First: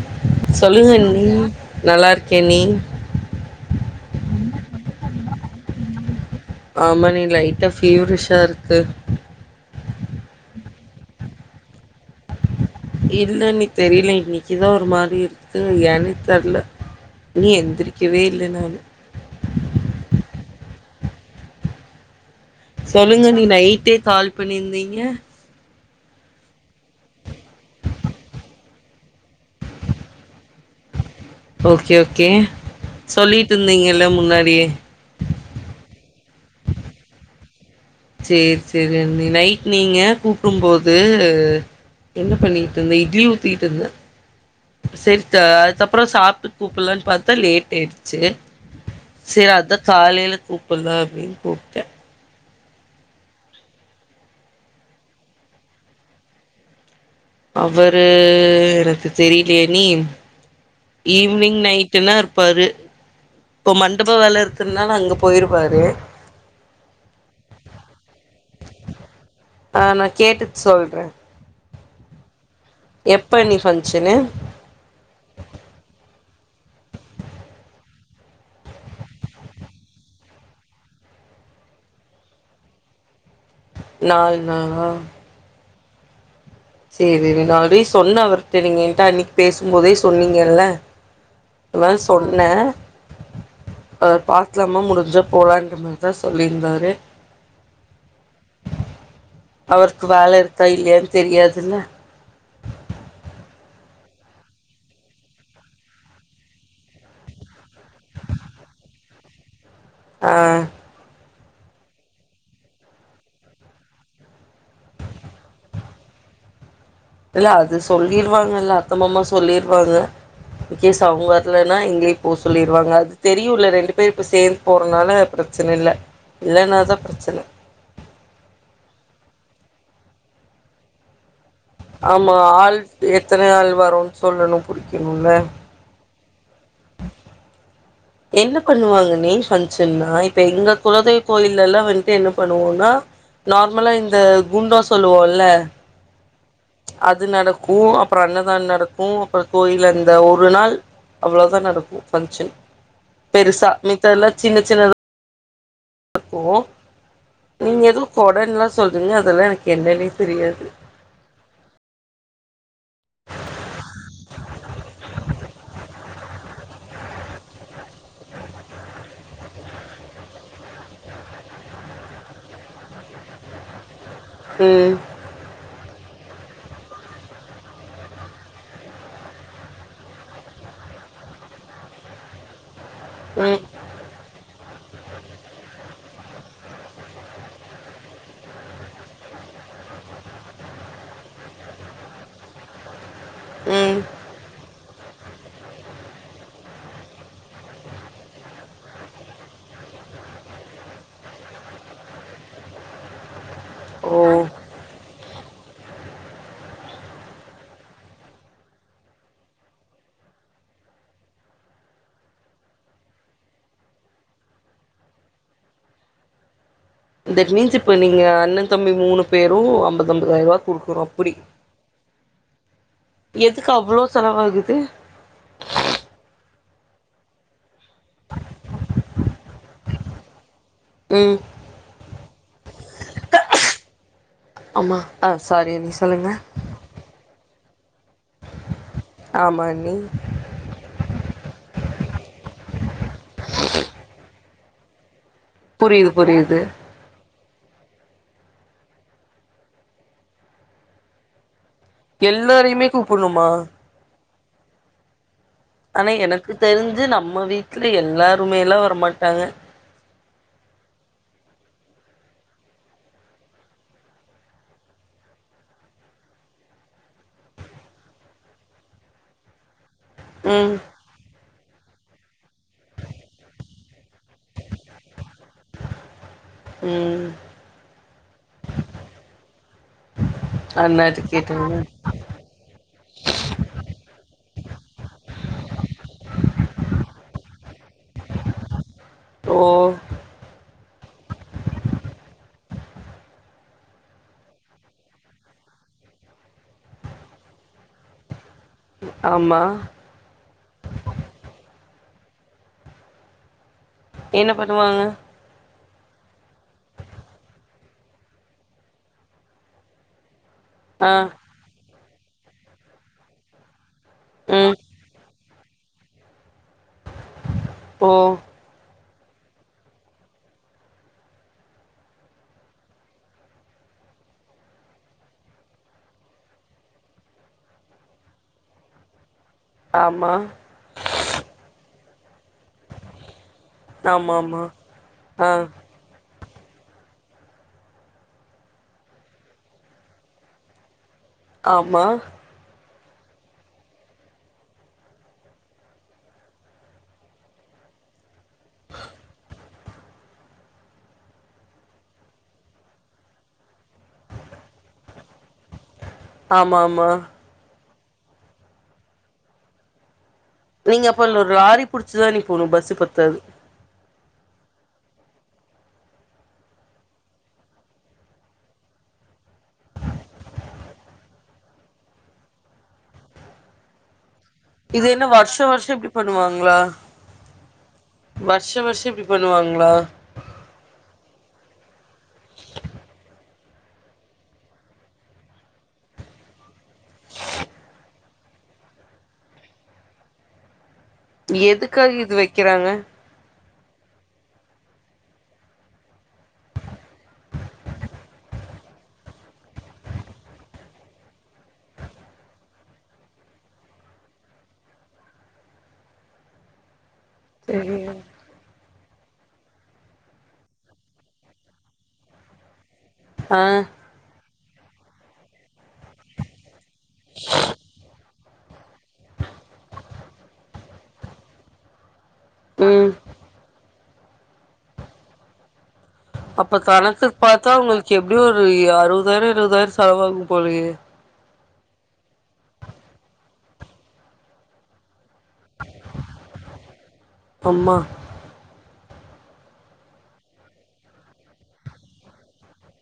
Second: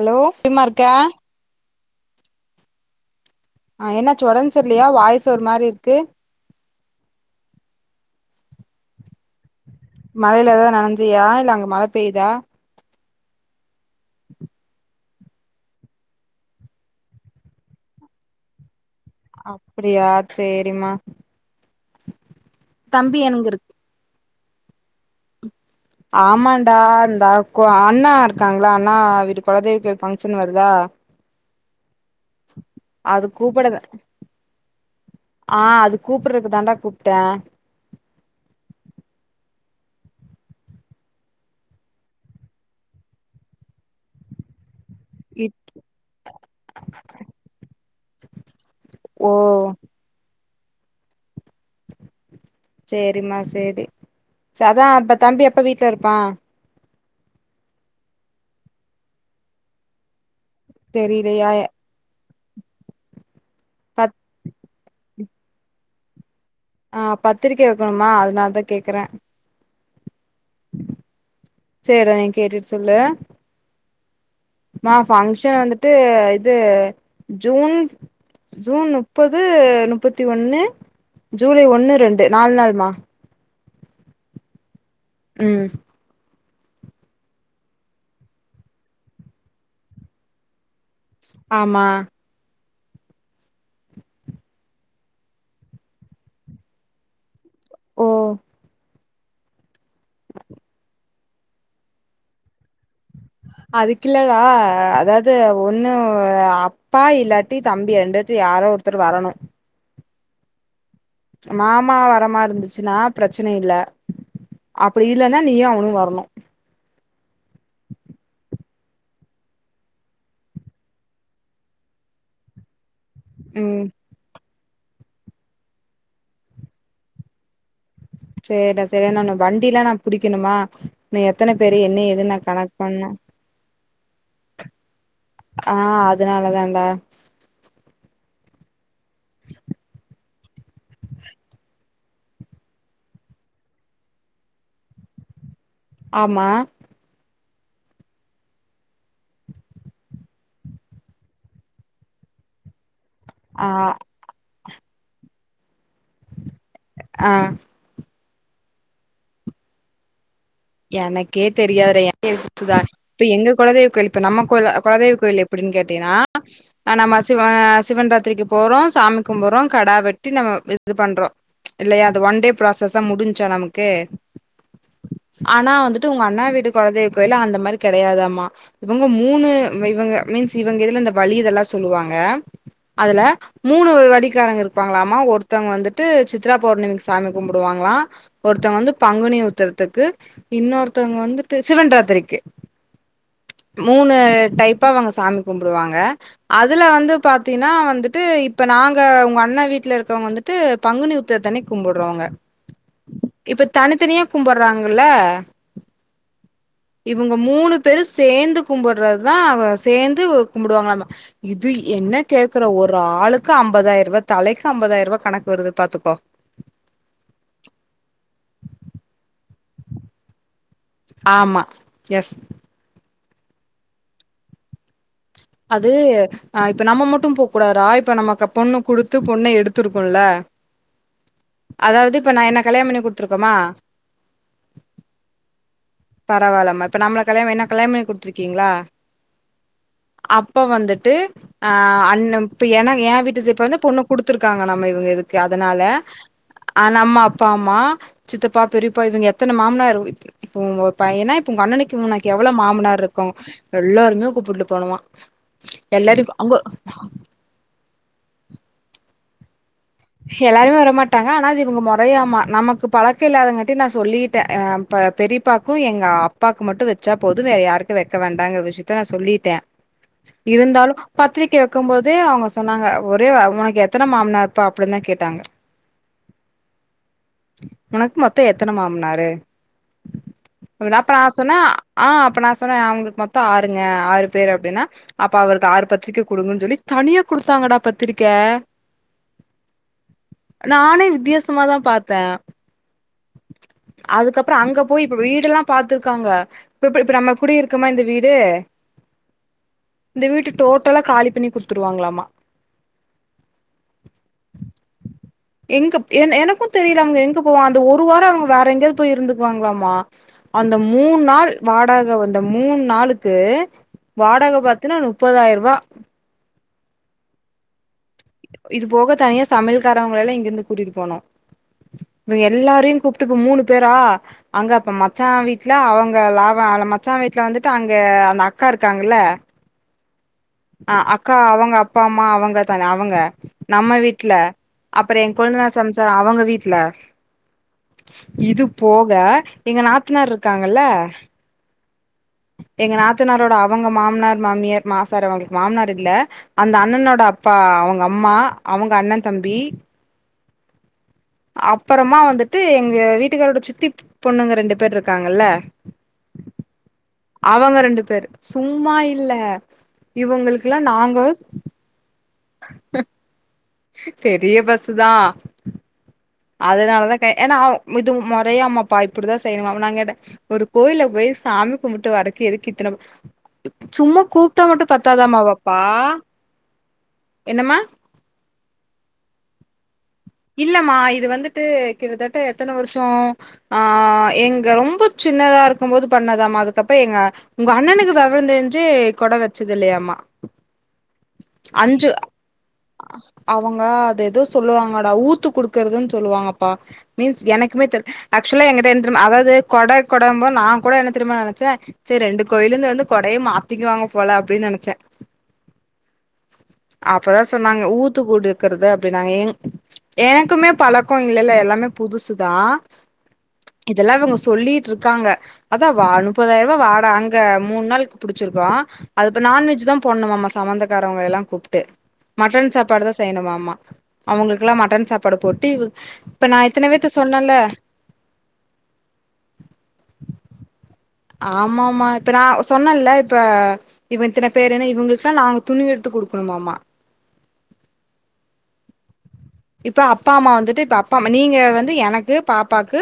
Hello எப்டிமா இருக்க சொல்லுங்க அண்ணி நல்லாருக்கேண்ணி ஆ என்னாச்சு ஒடம்பு சர்லயா வாய்ஸ் ஒரு மாரி இருக்கு ஆமாண்ணி லைட்டா ஃபீவரிஷா இருக்கு மழைல எது நனஞ்சியா? இல்ல அங்க மழ பெய்தா? ஏன்னே தெர்ல இன்னு எந்திரிக்கவே இல்ல நானு டிமா சொல்லுங்கண்ணி இருக்கு நைட்டே கால் பண்ணிருந்தீங்க ஆமான்டா இந்தா கொ அண்ணா இருக்காங்ல அண்ணா வீட்டு கொலதெய் கோவில் ஃபங்ஷன் வருதா ஓகே ஓகே அது கூப்புடத சொல்லிட்ருந்தீங்கல்ல முன்னாடியே கூப்புர்றக்கு தான்டா கூப்டே சேர் சேரி அண்ணி நைட் நீங்க கூப்டும் போது என்ன பண்ணிட்ருந்த இட்லி ஊத்திட்ருந்தே செர் த அதுக்கப்றொ சாப்ட்டு கூப்புல்லான் பாத்தா லேட் ஆயிடுச்சு ஓ சே அதா காலைல கூப் புல்லா அப்டின் கூப்ட்டே சேரிம்மா சேரி செ அதா அப்ப தம்பி எப்ப வீட்ல இருப்பா? அவரு எனக்கு தெரிலயே அண்ணி தெரிலையா ஈவ்னிங் நைட்டுனா இருப்பாரு இப்ப மண்டப பத் வே இருக்கறனால அங்கப் போயிருவாரு ஆ பத்திரிக்க வக்கணுமா அதுனால தா கேக்குறே ஆ நா கேட்டுட் சொல்றே சேர்டா நீ கேட்டுட்டு சொல்லு எப்ப அண்ணி ஃபங்க்ஷனு மா ஃபங்ஷன் வந்துட்டு இது ஜூன் ஜூன் நுப்பது நுப்பத்தி ஒன்னு ஜூலை ஒன்னு ரெண்டு நாலு நாள்மா நால் நாளா ம் சேரி அண்ணி நா ஆல்ரடி சொன்ன அவருட்ட நீங்க என்ட்ட அன்னைக்கு பேசும் போதே சொன்னீங்கல்ல ஆமா அதா சொன்னே அவர் பாக்லாமா முடுஞ்சா போலான்ற மாரி தா சொல்லிருந்தாரு ஓ அவருக்கு வேல இருக்கா இல்லையான் தெரியாது என்ன அதுக்கில்லடா அதாவ்து ஒன்னு அப்பா இல்லாட்டி தம்பி ரெண்டுபேத்துல யாரா ஒருத்தர் வரணு ஆ மாமா வரமா இருந்துச்சுனா பிரச்சன இல்ல அப்டி இல்லனா நீயு அவனு வரணு இல்ல அது சொல்லிருவாங்க இல்ல அத்த மாமா சொல்லிருவாங்க இன்கேஸ் அவுங்க வர்லன்னா எங்களயே போ சொல்லிருவாங்க அது தெரியு இல்ல ம் ரெண்டு பேர் இப்ப சேந் போறனால பிரச்சன இல்ல இல்லேன்னாதா பிரச்சன சேரிடா சேரி நானு வண்டிலா நா புடிக்கணுமா நீ எத்தன பேரு என்ன ஏதுன்னு ஆமா நா கணக்கு ஆள் பண்ணு எத்தன ஆள் வரு சொல்லணு புடிக்கணுல்ல அதனாலதாண்டா என்ன பண்ணுவாங்க மெய்ன் ஃபங்ஷன்னா இ ப்ப எங்க குலதெய் கோயில்லல்லா வந்துட்டு என்ன பண்ணுவோன்னா நார்மலா இந்த குண்டோ சொல்லுவோல்ல ஆமா க்கு அப்புறோ அன்னதான நடக்கு அப்புற கோயில்ல அந்த ஒரு நாள் அவ்ளோதா நடக்கு ஃபங்க்ஷன் ஆ பெருசா மித்ததல்லா சின்ன சின்னதா நடக்கு ஆ நீங்க எதோ கொடன்லா சொல்றீங்க அதெல்லா எனக்கு என்னனே தெரியாது எனக்கே தெரியாது [inaudible] இப்ப எங்க கொலதெய்வ கோயில் இப்ப நம்ம கொல கொலதெய்வ கோயில் எப்பிடின்னு கேட்டயின்னா ஆ நம்ம சிவ சிவன்ராத்திரிக்கு போறோ சாமி கும்புட்றோ கடா வெட்டி நம்ம இது பண்றோ இல்லயா அது ஒன் டே ப்ராசஸா முடிஞ்ச்சா நமக்கு ம் ஆனா வந்துட்டு உங்க அண்ணா வீட்டு கொலதெய்வ கோயில்ல அந்த மாரி கெடையாதாமா இவுங்க மூணு இவுங்க மீன்ஸ் இவுங்க இதுல இந்த வழி இதெல்லா சொல்லுவாங்க அதுல ம் மூணு வழிக்காரங்க இரு ப்பாங்களாமா ஒருத்தவங்க வந்துட்டு சித்ரா பௌர்ணமிக்கு சாமி கும்புடுவாங்களா ஒருத்தங்க வந்து பங்குனி உத்தரத்துக்கு இன்னொருத்தவங்க வந்துட்டு சிவன்ராத்திரிக்கி ம் மூணு டைப் பா அவங்க சாமி கும்புடுவாங்க அதுல வந்து பாத்தீன்னா வந்துட்டு இப்ப நாங்க உங்க அண்ணா வீட்ல இருக்கவங்க வந்துட்டு பங்குனி உத்தரத்து அன்னைக்கி கும்பட்றவங்க இப்ப ஓ தனித்தனியா கும்பட்றாங்க ல்ல இவங்க மூணு பேரு சேந்து கும்பட்றதுதா ஆ சேந்து கும்புடுவாங்கலாமா இது என்ன கேக்குற ஒரு ஆளுக்கு அம்பதாயர்ரூவா தலைக்கு அம்பதாயர்ரூவா கணக்கு வருது பாத்துக்கோ தட் மீன்ஸ் இப்ப நீங்க அண்ணன் தம்பி மூணு பேரு அம்பது அம்பதாயர்ரூவா ஆமா எஸ் எதுக்கு அவ்ளோ செலவு ஆகுது அது ஆ இப்ப நம்ம மட்டு போக்கூடாதுறா இப்ப நமக்க பொண்ணு குடுத்து பொண்ணு எடுத்து இருக்கோல்ல ம் அதாவது இப்ப நா என்ன கல்யாணோ பண்ணி குடுத்துருக்கமா ஆமா ஆ சாரி அண்ணி சொல்லுங்க பரவால்லாம இப்ப நம்மள ப்ளஸ் [unintelligible] என்ன கல்யாண பண்ணி குடுத் துருக்கீங்களா ஆமா அண்ணி அப்ப வந்துட்டு ஆ அ ண்ணு இப்ப எனக் ஏன் வீட்டுஸ் இப்ப வந்து பொண்ணு குடு த்திருக்காங்க நம்ம இவங்க இது க்கு அதனால புரியுது புரியுது ஆ நம்ம அப்பா அம்மா சித்தப்பா பெரியப்பா இவங்க எத்தன மாமனார் இ இப்போ உங்க பையன்னா இப்ப உங்க அண்ணனு க்கு உனக்கு எவ்வளவு எல்லாரையுமே மாமனார் இருக்கு கூப்புட்ணுமா எல்லாருமே கூப்புட்டு போகணுமா ஆனா எனக்கு தெரிஞ்சு நம்ம வீட்ல எல்லாருமே எல்லா வரமாட் டாங்க எல்லாருமே வரமாட்டாங்க ஆனா அது இவங்க மொறையாமா நமக்கு பழக்கோ இல்லாதங்காட்டி நா சொல்லிட்டே ஆ ப பெரியப்பாக்கும எங்க அப்பாக்கு மட்டு வச்சா போது வேற யாருக்கு வைக்க வேண்டாங்குற விஷயத்த நா சொல்லிட்டே ம் இருந்தாலு பத்திரிக்க வைக்கும்போதே அவங்க சொன்னாங்க ஒரே உனக்கு எத்தன மாமா ப்பா அப்பிடிந்தா கேட்டாங்க ம் உனக்கு மொத் தோ எத்தன மாமனாரு அப்ப நா அண்ணாட்ட சொன்னே கேட்டுங்க ஆ அப்ப நா சொன்னே அவங்களுக்கு மொத்தோ ஆறுங்க ஆறு பேரு அப்டின்னா அப்ப அவருக்கு ஆறு பத்திரிக்க குடுங்கன்னு சொல்லி தனியா குடுத்தாங்கடா பத்திரிக்க ஓ நானே வித்தியாசமாதா பாத்தே அதுக்கப்புற அங்க போய் இப்ப வீடு எல்லா பாத்துருக்காங்க இப்ப இப்ப இப்ப நம்ம குடியிருக்கமா இந்த வீடு ஆமா இந்த வீட்ட டோட்டலா காலி பண்ணி குடு த்துருவாங்கலாமா என்ன பண்ணுவாங்க எங்க என் எனக்கு தெரியல அவங்க எங்க போவா அந்த ஒரு வாரோ அவங்க வேற எங்கயாவது போய் இருந்துக்குவாங்களாமா அந்த ஆ மூணு நாள் வாடக அந்த மூணு நாளுக்கு வாடக ம் பாத்தினா நுப்பதாயிர ருவா ப்போ இது போக தனியா சமையல்காரவங்கள எல்லா இங்க இருந்து கூட்டிட்டு போகணு இவங்க எல்லாரையு கூப்ட்டு இப்ப மூணு பேரா அங்க அப்ப மச்சா வீட்ல அவங்க லாவ அவ மச்சா வீட்ல வந்துட்டு அங்க அந்த அக்கா இருக்காங்கல்ல ஆமா அஹ் அக்கா அவங்க அப்பா அம்மா அவங்க தான அவங்க நம்ம வீட்ல ஆமா ஆமா அப்புற என் ஆ கொழுந்தனார் சம்சாரோ அவங்க வீட் ல இது போக எங்க நாத்தனார் இருக்காங்கல்ல ஆமா எங்க நாத்தனாரோட அவங்க மாமனார் மாமியார் மாசார அவங்க மாமனார் இல்ல அந்த அண்ணனோட அப்பா அவங்க அம்மா அவங்க அண்ணன் தம்பி அப்பறமா வந்துட்டு எங்க வீட்டுக்காரோட சித்தி பொண்ணுங்க ரெண்டு பேரு இருக்காங்கல்ல ஆமாம் அவங்க ரெண்டு பேரு சும்மா இல்ல இவங்களுக்குல்லா நீங்க நாங்க அப்ப இன்ன ஒரு லாரி புடிச்சுதா நீ போணு பஸ்ஸு பத்தாது பெரிய பஸ்ஸுதா அதனாலதா கே ஏன்னா இது மொறையாமாப்பா இப்பிடிதா செய்யணுமாமா நா கேட்டே ஒரு கோயில்ல போய் சாமி கும்புட்டு வரக்கு எதுக்கு இத்தன சும்மா கூப் இது என்ன வர்ஷொ வர்ஷொ இப்பிடி பண்ணுவாங்களா என்னம்மா வர்ஷொ வர்ஷோ இப்டி பண்ணுவாங் களா இல்லம்மா இது வந்துட்டு கிட்டத்தட்ட எத்தன வருஷோ ஆ எங்க ரொம்ப சின்னதா இருக்கும் போது பண்ணதாம அதுக்கப்புற எங்க உங்க அண்ணனுக்கு வெவரந் தெரிஞ்சு கொட வச்சது இல்லையாம்மா எதுக்காக இது வக்கிறாங்க? அவுங்க அது ஏதோ சொல்லுவாங்க டா ஊத்து குடுக்குறதுன்னு சொல்லுவாங்கப்பா மீன்ஸ் எனக்குமே தெரி ஆக்சுவலா எங்கிட்ட என் தெரிமா அதாவது கொட கொடம்போ நா கூட என்ன தெரியுமா நெனைச்சே சரி ரெண்டு கோயில்ல இருந்து வந்து கொடைய மாத்திக்குவாங்க போல அப்பிடின்னு நெனைச்சே அப்பதா சொன்னாங்க ஊத்து குடுக்கறது அப் ப நாங்க ஏங் எனக்குமே பழக்கோ இல்லல்ல எல்லாமே புதுசுதா ஆ இதல்லா அவுங்க சொல்லிட்ருக்காங்க அதா வா நுப்பதாயர்ருவா வா ஆ அங்க மூண் நாள் புடிச்சிருக்கோ அது இப்ப நான்வெஜ்தா போட்ணுமாமா சம்பந்தக்காரவங்கள எல்லா கூப்ட்டு மட்டன் ம் சாப்பாடுதா செய்யணுமாமா அவங்களுக் கல்லா மட்டன் சாப்பாடு போட்டு இப்ப நா அப்ப இத்தன பேத்த கணக்குக் சொன்னேல பாத்தா உங்களுக்கு எப்டியு ஒரு ய அறுவதாயரோ எழுவதாயிரோ செலவாகு போலயே ஆமா ஆமா இப்ப நா சொன்னல்ல இப்ப இவங்க இத்தன பேருனு இவங்களு க்கு எல்லா நாங்க துணி எடுத்து குடுக்கணுமாமா அம்மா இப்ப அப்பா அம்மா வந்துட்டு இப்ப அப்பா அம்மா நீங்க வந்து எனக்கு பாப்பாக்கு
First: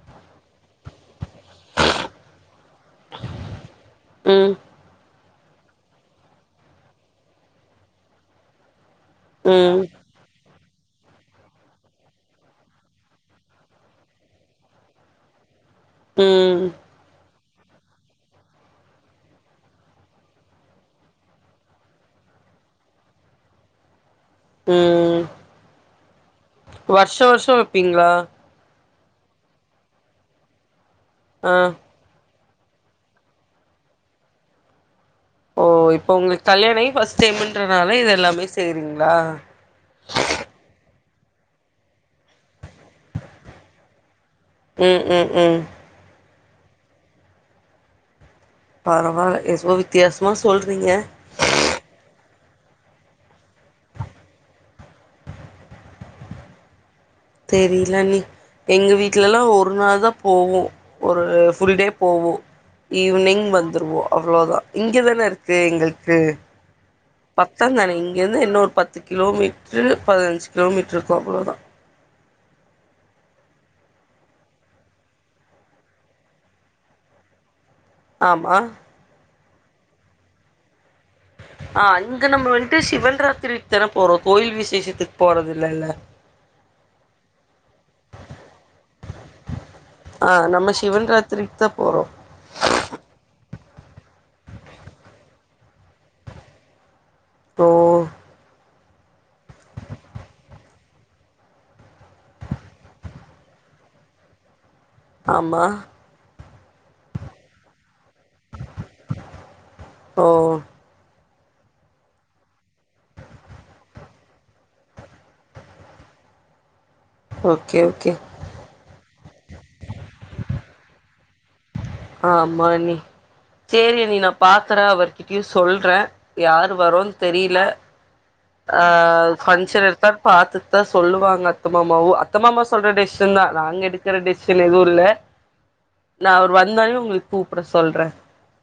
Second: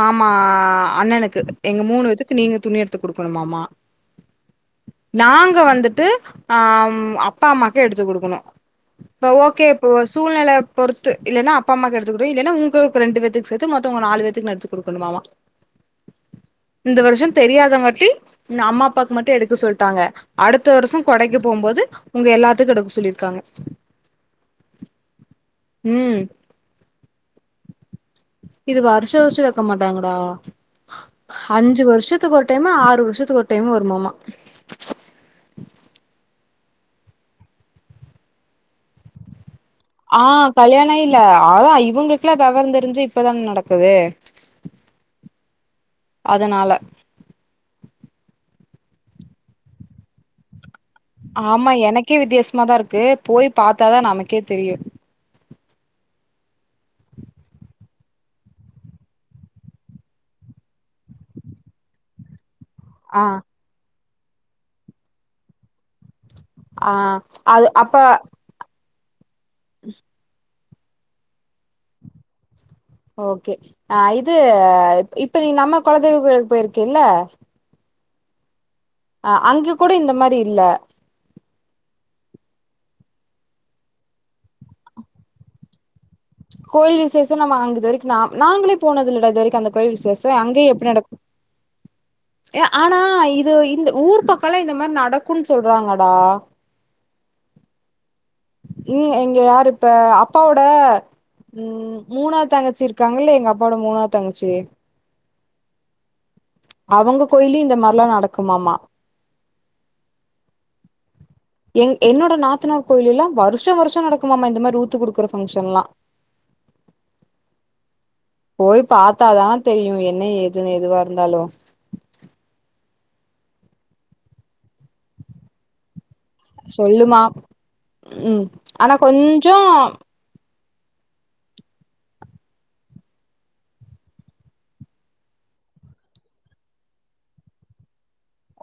மாமா அண்ணனு க்கு எங்க மூணு வெத்துக்கு நீங்க துணி எடுத்து குடுக்கணுமாமா ம் நாங்க வந்துட்டு அஹ அப்பாம்மாக்கு எடுத்து குடுக்கணு ப ஓகே ம் இப்போ சூழ்நெல பொறுத்து இல்லன்னா அப்பாம்மாக்கு எடுத்து குடு இல்லன்னா உங்களுக்கு ரெண்டு பேத்துக்கு சேத்து மொத்த உங்க நாலு பேத்துக்கு நா எடுத்து குடுக்கணுமாமா ம் இந்த வருஷோ தெரியாதங்காட்டி இந்த அம்மாப்பாக்கு மட்டு எடுக்க சொல்ட்டாங்க அடுத்த வருஷொ கொடைக்கு போம்போது உங்க எல்லாத்துக்கு எடுக்க சொல்லிருக்காங்க ம் ம் ம் வருஷ வருஷ வப்பீங்ளா? ஷ வர்ஷ வக்க மாட்டாங்கடா ஆ அஞ்சு வருஷத்துக்கொரு டைமு ஆறு வருஷத்துக்கு ஒரு டைமு வருமாமா ஓ இப்ப உங்ளுக் கல்யாண ஆயி ஃபர்ஸ்ட் டைமுன்றனால இது எல்லாமே செய்றீங்ளா? ஆ கல்யாண ஆயில்ல அதா இவுங்களுக்லா வெவர தெருஞ்சு இப்பதான நடக்குது ம் ம் ம் அதனால பரவால எதுவோ வித்யாசமா சொல் ஆமா எனக்கே வித்யாச மா தா இருக்கு போய் பாத்தாதா நமக்கே தெரியு தெரிலண்ணி எங்க வீட்லலா ஒரு நாள் தா போவோ ஒரு ஃபுல் டே போவோ ஆ ஈவி்னிங் வந்துருவோ அவ்வளோ தா இங்க தானே இருக்கு எங்கள்க்கு ஆ அது அப்ப து கிலோமீட்ரு பதினஞ்சு கிலோமீட்ருக்கு அவ்ள தா ஓகே ஆ இது இப்ப நீ நம்ம கொலதெய்வ கோயிலுக் போயிருக்கில்ல ஆமா அ அங்க கூட இந்த மாரி இல்ல ஆ அங்க நம்ம வன்ட்டு சிவன் ராத்திரிக் தான போறோ கோவில் விசேஷத்துக் போறதில்லல்ல கோயில் விசேஷொ நம்ம அங்க இது வரைக்கு நா நாங்ளே போனதில்லடா இது வரைக்கு அந்த கோயில் விசேஷொ ஆ அங்கயே நம்ம எப்டி சிவன் நடக்கு ராத்திரிக்கு தா போறோ ஆனா இது இந்த ஊர் பக்கொல்லா இந்த மார் நடக்குன் சொல்றாங்கடா ஓ ம் இங்க யாரு இப்ப அப்பாவோட ம் மூணாது தங்கச்சி இருக்காங்கல்ல எங்க அப்பாவோட மூணாது தங்கச்சி ஆமா அவங்க கோயில்லு இந்த மார்லா ந டக்குமாமா ஓ எங் என்னோட நாத்தனார் கோயில்லெல்லா வருஷ வருஷ நடக்குமாமா இந்த மாரி ஊத்து குடுக்குற ஃபங்ஷன்லா ஓகே ஓகே போய் பாத்தாதா தெரியும் என்ன ஏதுன்னு எதுவா இருந்தாலும் [inaudible] ஆமா அண்ணி செரி அண்ணி நா பாக்கற அவர்கிட்யு சொல்ற யாரு வரோன்னு சொல்லுமா தெரில ம் ஆ ஆனா கொஞ்சோ ஃபன்ஷன் எடுத்தா பாத்து தா சொல்லுவாங்க அத்த மாமாவும் அத்த மாமா சொல்ற டெசிஷன் தா நாங்க எடுக்ற டெசிஷன் எதுவும் இல்ல நா அவர் வந் இருந்தாலும் உங்ளுக் கூப்ட சொல்ற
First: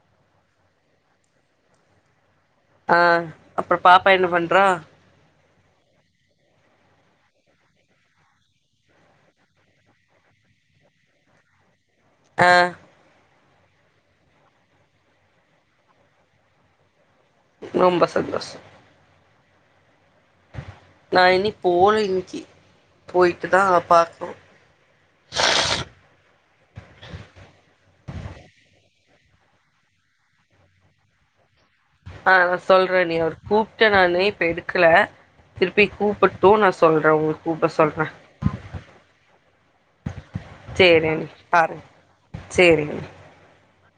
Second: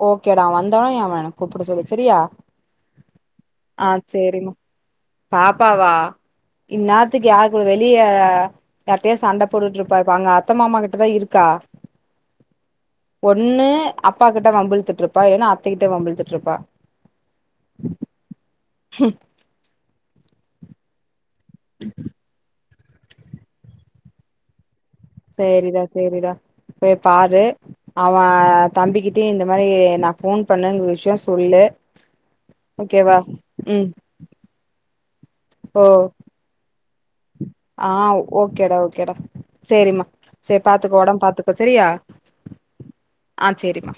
ஓகே டா அவன் வந்த அவன கூப்ட சொல்லி செரியா ஆ அப்புறோ ஆ பாப்பா என்ன செரிமா பண்றா பாப்பாவா இன்நாத் த்துக் கெகனு வெளிய யாருட்டையாது சண்ட போட்டுட்டு இருப்பா இப்ப அங்க அத்த மாமா கிட்ட தா இருக்கா அ ஒண்ணு அப்பா கிட் ட வம்புழுத்துட்டு இருப்பா இல்லனா அத்தகிட்ட வம்புழுத்துட்டு இருப்பா ரொம்ப சந்தோசோ ஹ நா இனி போல இ்ன்கி போய்ட்டு தா பாக்கணும் செரிடா செரிடா பேய் பாரு அவன் தம்பிக்கிட்டயு இந்த மாரி நா ஃபோன் பண்ணன விஷ்யோ சொல்லு ஆ சொல்ற அண்ணி ஓகேவா அவர் ம் கூப்ட நானு இப்ப எடுக்ல ஓ திருப்பி கூப்புட்டும் நா சொல்ற அவுங்ளுக் ஆ ஓகேடா ஓகேடா செரிம்மா செரி பாத்துக்கோ சேரி உடம் அண்ணி பாத்துக்கோ பாருங்க செரியா சேரிங்க ஆ செரிமா